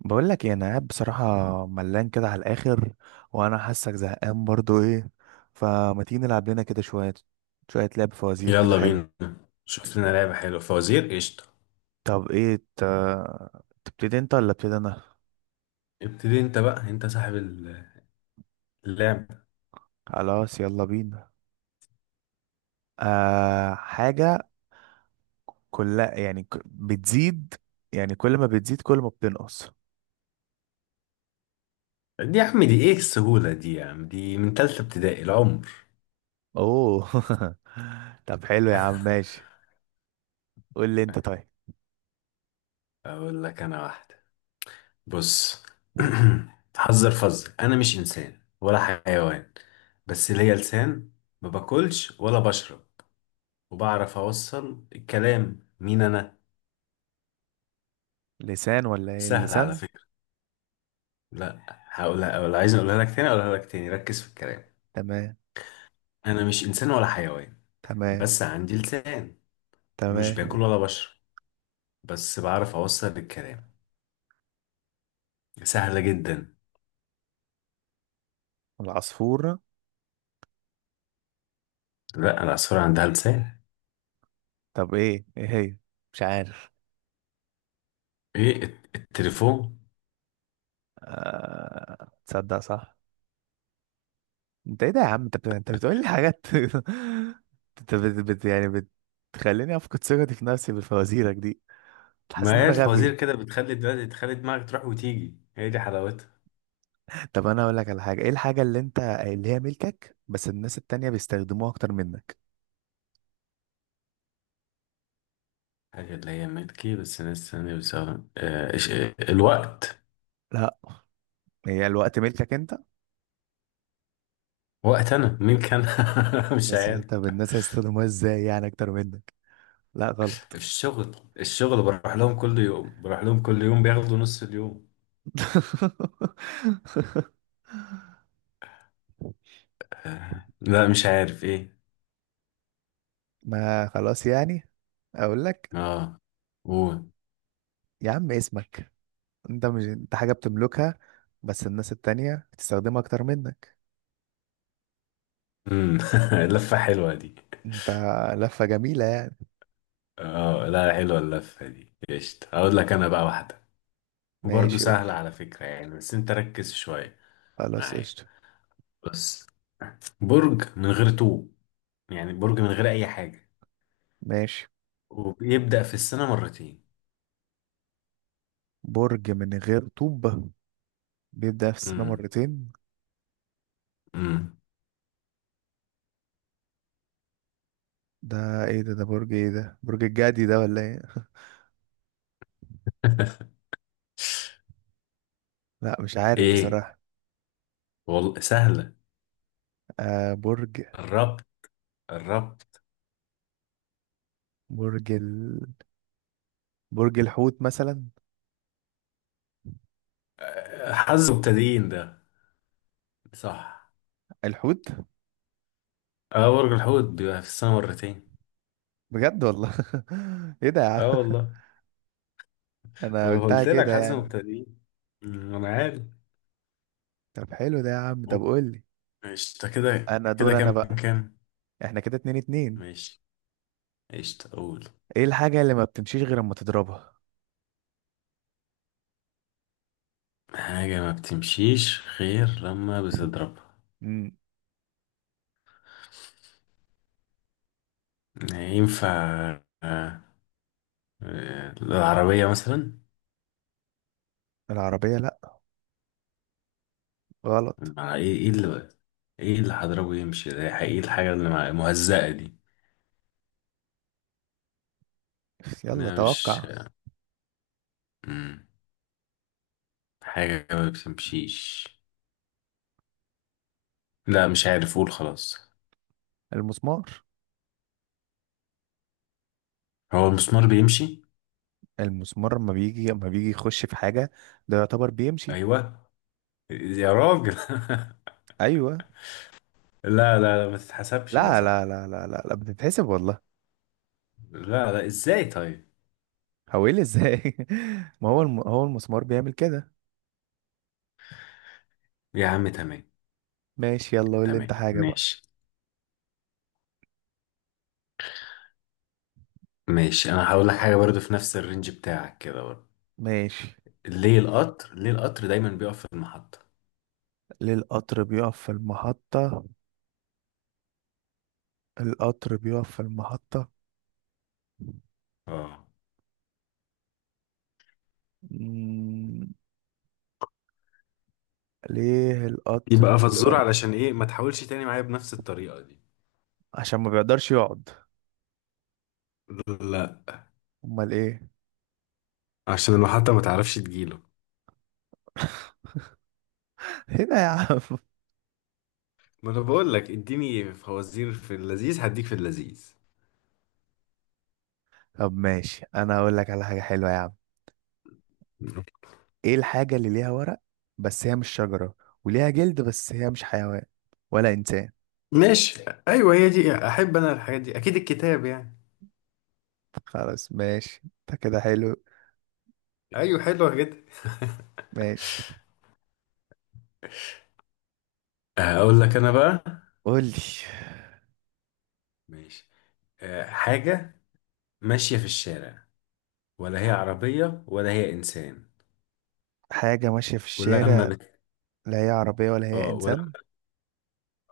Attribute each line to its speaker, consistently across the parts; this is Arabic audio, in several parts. Speaker 1: بقول لك ايه؟ انا قاعد بصراحه ملان كده على الاخر، وانا حاسك زهقان برضو. ايه فما تيجي نلعب لنا كده شويه، شويه لعب فوازير كده
Speaker 2: يلا
Speaker 1: حلو.
Speaker 2: بينا. شفت لنا لعبة حلوة فوازير قشطة.
Speaker 1: طب ايه تبتدي انت ولا ابتدي انا؟
Speaker 2: ابتدي انت بقى، انت صاحب اللعبة.
Speaker 1: خلاص يلا بينا. آه حاجه، كلها يعني بتزيد. يعني كل ما بتزيد كل ما بتنقص.
Speaker 2: دي يا عم دي، ايه السهولة دي؟ يا عم دي من تالتة ابتدائي العمر.
Speaker 1: اوه. طب حلو يا عم ماشي. قول لي انت طيب.
Speaker 2: اقول لك انا واحدة. بص. حذر فذر، انا مش انسان ولا حيوان، بس ليا لسان. ما باكلش ولا بشرب، وبعرف اوصل الكلام. مين انا؟
Speaker 1: لسان؟ ولا ايه
Speaker 2: سهل على
Speaker 1: اللسان؟
Speaker 2: فكرة. لا هقولها، ولا عايز اقولها لك تاني، اقولها لك تاني، ركز في الكلام.
Speaker 1: تمام.
Speaker 2: انا مش انسان ولا حيوان،
Speaker 1: تمام.
Speaker 2: بس عندي لسان، ومش
Speaker 1: تمام.
Speaker 2: باكل ولا بشرب، بس بعرف اوصل الكلام. سهلة جدا.
Speaker 1: العصفور.
Speaker 2: لا، العصفورة عندها لسان.
Speaker 1: طب ايه هي؟ مش عارف.
Speaker 2: ايه التليفون.
Speaker 1: تصدق صح. انت ايه ده يا عم؟ انت بتقول لي حاجات. انت يعني بتخليني افقد ثقتي في نفسي بفوازيرك دي. حاسس ان
Speaker 2: ما هي
Speaker 1: انا غبي.
Speaker 2: الفوازير كده بتخلي دلوقتي، تخلي دماغك تروح وتيجي، هي دي حلاوتها.
Speaker 1: طب انا اقول لك على حاجه. ايه الحاجه اللي انت اللي هي ملكك بس الناس التانية بيستخدموها اكتر منك؟
Speaker 2: حاجة اللي هي ملكي بس ناس تانية بتستخدم، الوقت.
Speaker 1: لا. هي الوقت ملكك انت.
Speaker 2: وقت انا مين كان؟ مش
Speaker 1: بس
Speaker 2: عارف.
Speaker 1: طب الناس هيستخدموها ازاي يعني اكتر منك؟ لا غلط.
Speaker 2: الشغل الشغل بروح لهم كل يوم، بروح لهم كل يوم بياخدوا نص اليوم. لا مش عارف ايه.
Speaker 1: ما خلاص يعني. اقول لك.
Speaker 2: اه قول.
Speaker 1: يا عم اسمك. انت مش انت حاجة بتملكها، بس الناس التانية بتستخدمها اكتر منك
Speaker 2: مم. اللفة حلوة دي.
Speaker 1: انت. لفة جميلة يعني.
Speaker 2: اه لا، حلوة اللفة دي قشطة. هقول لك انا بقى واحدة، وبرضه
Speaker 1: ماشي
Speaker 2: سهلة
Speaker 1: قولي.
Speaker 2: على فكرة يعني، بس انت ركز شوية
Speaker 1: خلاص
Speaker 2: معايا.
Speaker 1: قشطة.
Speaker 2: بص. برج من غير طوب، يعني برج من غير اي حاجة،
Speaker 1: ماشي.
Speaker 2: وبيبدأ في السنة مرتين.
Speaker 1: برج من غير طوب، بيبدأ في السنة
Speaker 2: امم.
Speaker 1: مرتين.
Speaker 2: امم.
Speaker 1: ده ايه ده؟ ده برج ايه؟ ده برج الجدي ده ولا ايه؟ لا مش عارف
Speaker 2: ايه
Speaker 1: بصراحة.
Speaker 2: والله سهلة.
Speaker 1: آه
Speaker 2: الربط الربط.
Speaker 1: برج ال... برج الحوت مثلا.
Speaker 2: آه، حظ مبتدئين ده. صح.
Speaker 1: الحوت.
Speaker 2: اه برج الحوت بيبقى في السنة مرتين.
Speaker 1: بجد والله؟ ايه ده يا عم؟
Speaker 2: اه والله.
Speaker 1: انا
Speaker 2: ما انا
Speaker 1: قلتها
Speaker 2: قلت لك
Speaker 1: كده
Speaker 2: حظ
Speaker 1: يعني.
Speaker 2: مبتدئين. انا عارف.
Speaker 1: طب حلو ده يا عم. طب قولي
Speaker 2: قشطة، كده
Speaker 1: انا
Speaker 2: كده
Speaker 1: دور انا
Speaker 2: كام؟
Speaker 1: بقى.
Speaker 2: كام؟
Speaker 1: احنا كده اتنين اتنين.
Speaker 2: ماشي. قشطة أقول.
Speaker 1: ايه الحاجة اللي ما بتمشيش غير لما تضربها؟
Speaker 2: حاجة ما بتمشيش غير لما بتضربها.
Speaker 1: مم.
Speaker 2: ينفع؟ آه، العربية مثلا.
Speaker 1: العربية، لا غلط.
Speaker 2: مع ايه ايه اللي ايه اللي هضربه يمشي ده؟ ايه الحاجة اللي مهزقة دي؟
Speaker 1: يلا
Speaker 2: لا مش.
Speaker 1: توقع.
Speaker 2: مم. حاجة ما بتمشيش. لا مش عارف، قول خلاص.
Speaker 1: المسمار.
Speaker 2: هو المسمار بيمشي؟
Speaker 1: المسمار لما بيجي يخش في حاجة. ده يعتبر بيمشي.
Speaker 2: ايوه يا راجل.
Speaker 1: ايوه.
Speaker 2: لا لا لا، ما تتحسبش ده
Speaker 1: لا،
Speaker 2: صح.
Speaker 1: لا، لا، لا، لا، لا بتتحسب والله.
Speaker 2: لا لا، ازاي طيب؟
Speaker 1: هو ايه اللي ازاي؟ ما هو هو المسمار بيعمل كده.
Speaker 2: يا عم تمام.
Speaker 1: ماشي يلا قول لي انت
Speaker 2: تمام
Speaker 1: حاجة بقى.
Speaker 2: ماشي. ماشي، انا هقول لك حاجه برضو في نفس الرينج بتاعك كده برضو.
Speaker 1: ماشي.
Speaker 2: ليه القطر، ليه القطر دايما بيقف في المحطه؟
Speaker 1: ليه القطر بيقف في المحطة؟ القطر بيقف في المحطة.
Speaker 2: اه.
Speaker 1: مم. ليه القطر
Speaker 2: يبقى فزورة
Speaker 1: بيقف؟
Speaker 2: علشان ايه؟ ما تحاولش تاني معايا بنفس الطريقة دي.
Speaker 1: عشان ما بيقدرش يقعد.
Speaker 2: لا،
Speaker 1: امال ايه؟
Speaker 2: عشان المحطة ما تعرفش تجيله.
Speaker 1: هنا يا عم.
Speaker 2: ما انا بقول لك اديني فوازير في اللذيذ، هديك في اللذيذ.
Speaker 1: طب ماشي انا هقول لك على حاجة حلوة يا عم. ايه الحاجة اللي ليها ورق بس هي مش شجرة، وليها جلد بس هي مش حيوان ولا انسان؟
Speaker 2: ماشي. ايوه، هي دي احب انا الحاجات دي، اكيد الكتاب يعني.
Speaker 1: خلاص ماشي انت كده حلو.
Speaker 2: ايوه حلوة جدا.
Speaker 1: ماشي.
Speaker 2: هقول لك انا بقى.
Speaker 1: قولي.
Speaker 2: ماشي. حاجه ماشيه في الشارع، ولا هي عربية ولا هي إنسان،
Speaker 1: حاجة ماشية في
Speaker 2: ولما
Speaker 1: الشارع،
Speaker 2: بت...
Speaker 1: لا هي عربية ولا هي
Speaker 2: اه ولما
Speaker 1: انسان.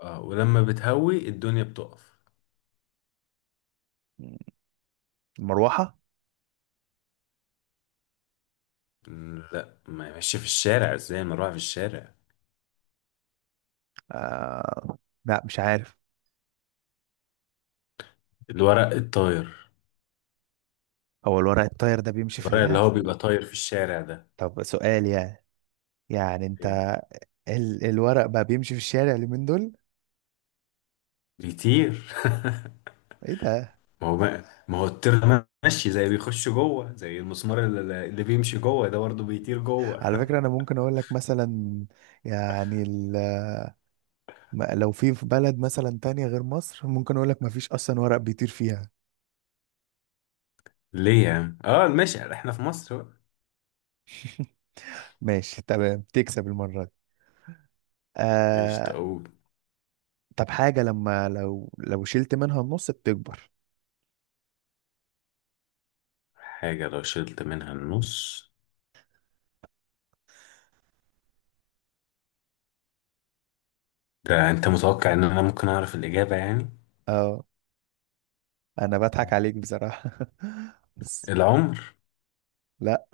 Speaker 2: اه ولما بتهوي الدنيا بتقف.
Speaker 1: مروحة.
Speaker 2: لا، ما ماشي في الشارع. ازاي ما اروح في الشارع؟
Speaker 1: آه... لا مش عارف.
Speaker 2: الورق الطاير.
Speaker 1: هو الورق الطاير ده بيمشي في
Speaker 2: الورق اللي هو
Speaker 1: اللهف؟
Speaker 2: بيبقى طاير في الشارع ده.
Speaker 1: طب سؤال يعني. يعني انت
Speaker 2: ايه
Speaker 1: الورق بقى بيمشي في الشارع اليومين دول؟
Speaker 2: بيطير.
Speaker 1: ايه ده؟
Speaker 2: ما هو الطير ده ماشي زي بيخش جوه، زي المسمار اللي بيمشي جوه ده، برضه بيطير جوه.
Speaker 1: على فكرة أنا ممكن أقول لك مثلا، يعني لو في بلد مثلا تانية غير مصر ممكن أقول لك مفيش أصلا ورق بيطير فيها.
Speaker 2: ليه يعني؟ اه ماشي، احنا في مصر بقى.
Speaker 1: ماشي تمام تكسب المرة دي.
Speaker 2: ايش
Speaker 1: آه.
Speaker 2: تقول؟
Speaker 1: طب حاجة لما لو شلت منها النص بتكبر.
Speaker 2: حاجة لو شلت منها النص. ده انت متوقع ان انا ممكن اعرف الاجابة يعني؟
Speaker 1: اه. أنا بضحك عليك بصراحة. بس
Speaker 2: العمر.
Speaker 1: لا.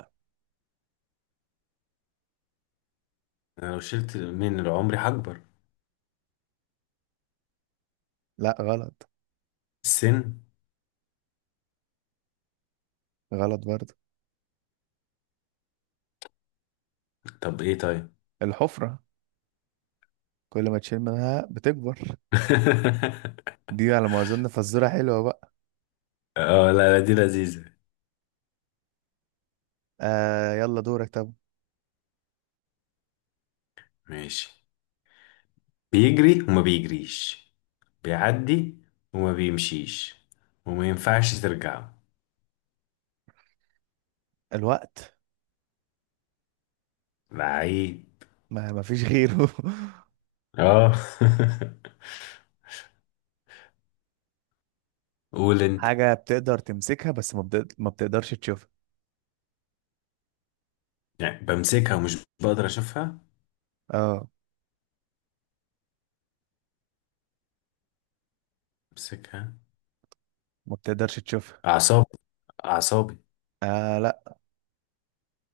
Speaker 2: انا لو شلت من العمر هكبر.
Speaker 1: لا غلط.
Speaker 2: السن.
Speaker 1: غلط برضه.
Speaker 2: طب ايه طيب.
Speaker 1: الحفرة. كل ما تشيل منها بتكبر. دي على ما أظن فزورة حلوة بقى.
Speaker 2: اه لا لا، دي لذيذة.
Speaker 1: آه يلا دورك طب.
Speaker 2: ماشي. بيجري وما بيجريش، بيعدي وما بيمشيش، وما ينفعش ترجعه.
Speaker 1: الوقت.
Speaker 2: لعيب.
Speaker 1: ما فيش غيره.
Speaker 2: اه. قول انت.
Speaker 1: حاجة بتقدر تمسكها بس ما بتقدرش تشوفها.
Speaker 2: يعني بمسكها ومش بقدر اشوفها؟
Speaker 1: اه.
Speaker 2: بمسكها.
Speaker 1: ما بتقدرش تشوفها.
Speaker 2: اعصابي. اعصابي.
Speaker 1: آه لا.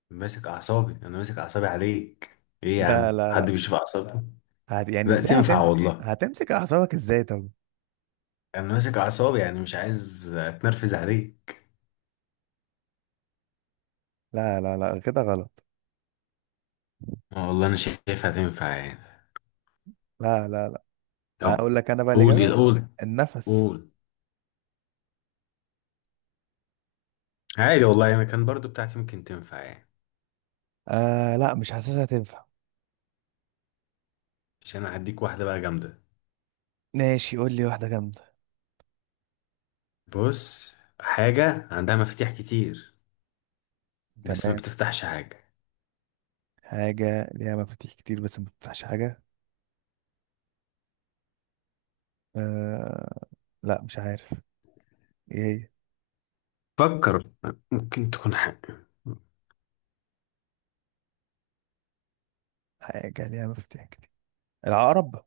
Speaker 2: ماسك اعصابي، انا ماسك اعصابي عليك. ايه يا
Speaker 1: لا
Speaker 2: عم،
Speaker 1: لا لا.
Speaker 2: حد بيشوف اعصابي؟
Speaker 1: يعني
Speaker 2: لا
Speaker 1: ازاي
Speaker 2: تنفع
Speaker 1: هتمسك؟
Speaker 2: والله.
Speaker 1: هتمسك اعصابك ازاي طب؟
Speaker 2: انا ماسك اعصابي يعني مش عايز اتنرفز عليك.
Speaker 1: لا لا لا كده غلط.
Speaker 2: والله انا شايفها تنفع يعني.
Speaker 1: لا لا لا.
Speaker 2: طب
Speaker 1: اقول لك انا بقى
Speaker 2: قول ايه،
Speaker 1: الإجابة.
Speaker 2: قول.
Speaker 1: النفس.
Speaker 2: قول. عادي والله، انا كان برضو بتاعتي ممكن تنفع يعني.
Speaker 1: آه لا مش حاسسها تنفع.
Speaker 2: مش، انا هديك واحدة بقى جامدة.
Speaker 1: ماشي قول لي واحدة جامدة.
Speaker 2: بص، حاجة عندها مفاتيح كتير، بس ما
Speaker 1: تمام.
Speaker 2: بتفتحش حاجة.
Speaker 1: حاجة ليها مفاتيح كتير بس ما بتفتحش حاجة. آه. لا مش عارف. ايه هي؟
Speaker 2: فكر، ممكن تكون حاجة.
Speaker 1: حاجة ليها مفاتيح كتير. العقرب.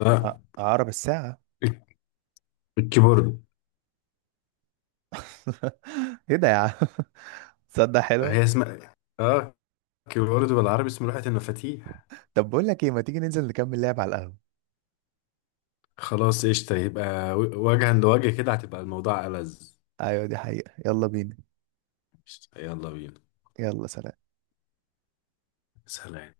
Speaker 2: اه
Speaker 1: آه، عقرب الساعة.
Speaker 2: الكيبورد.
Speaker 1: ايه ده يا عم؟ تصدق حلوة.
Speaker 2: هي اسمها، اه، كيبورد، بالعربي اسمه لوحة المفاتيح.
Speaker 1: طب بقول لك ايه، ما تيجي ننزل نكمل لعب على القهوة؟
Speaker 2: خلاص قشطة، يبقى وجها لوجه كده هتبقى الموضوع ألذ.
Speaker 1: ايوه دي حقيقة يلا بينا.
Speaker 2: يلا بينا.
Speaker 1: يلا سلام.
Speaker 2: سلام.